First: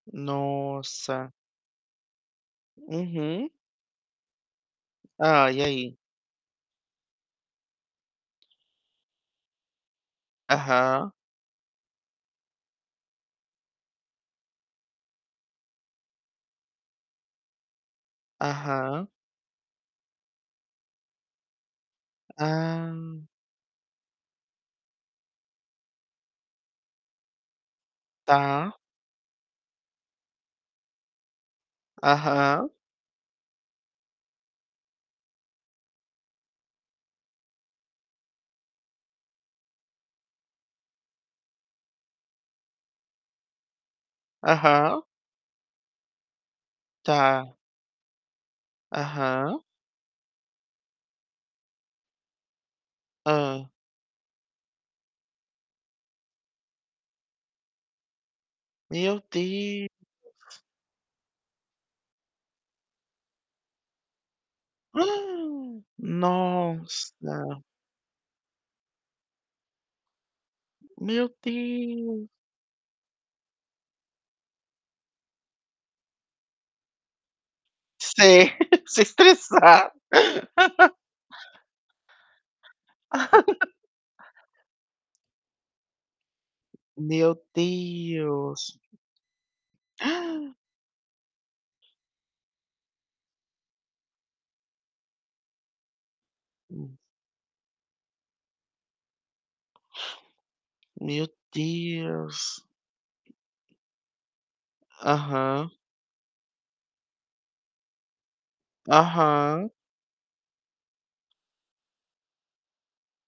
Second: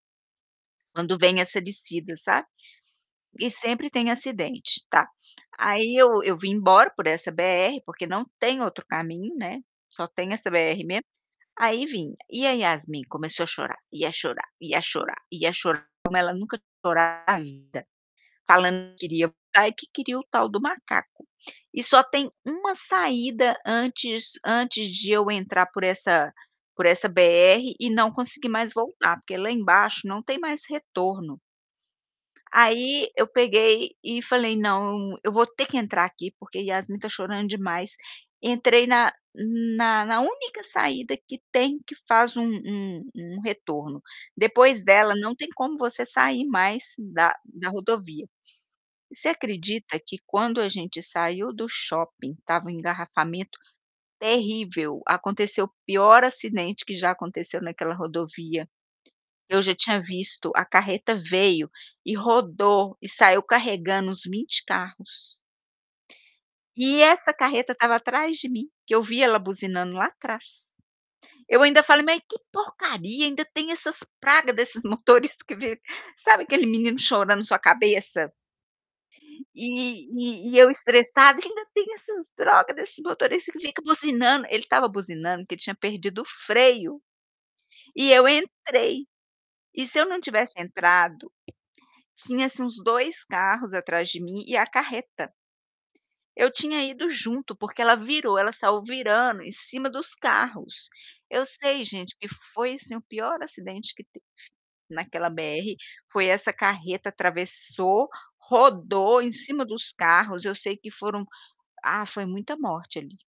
Quando Nossa. vem essa descida, sabe. E Uhum sempre tem acidente, tá. Hã, e Aí aí? eu eu vim embora por essa BR, porque não tem outro caminho, né, só tem essa BR mesmo, Aham. aí vim. E a Yasmin começou a chorar, e a chorar, e a chorar, e a chorar como ela nunca chorou na vida, falando que Aham. queria voltar e que queria o tal do macaco. E só tem uma Ah. saída antes antes de eu entrar por essa por essa BR, e não conseguir mais Tá. voltar, porque lá embaixo não tem mais retorno Aham. aí eu peguei e falei: "Não, eu vou ter que entrar aqui, porque Yasmin está chorando demais", entrei na na na única saída que tem que faz um um um retorno, depois Aham. dela não tem como você sair mais da Tá. da rodovia. Você Aham. acredita que quando a gente saiu do shopping estava um engarrafamento Hã. terrível, aconteceu o pior acidente que já aconteceu naquela rodovia? Meu Eu já Deus! tinha visto, a carreta veio e rodou e saiu carregando uns 20 carros e essa Nossa! carreta estava atrás de mim, que eu vi ela buzinando lá atrás. Meu Eu ainda falei: "Mas Deus! que porcaria, ainda tem essas praga desses motorista que veio" sabe, aquele menino chorando na sua cabeça Sei, se estressar. e e e eu estressada: "Ainda tem essas droga desses motoristas que fica buzinando", ele estava buzinando, porque ele tinha perdido freio. Meu E eu Deus! entrei, e se eu não tivesse entrado, tinha, assim, uns 2 carros atrás de mim e a carreta eu tinha Hum. ido junto, porque ela virou, ela saiu virando em cima dos carros. Meu Eu sei, gente, que Deus. foi, assim, o pior acidente que teve naquela Aham. BR, foi essa carreta, atravessou, rodou em cima Aham. dos carros, eu sei que foram ah, foi muita morte ali.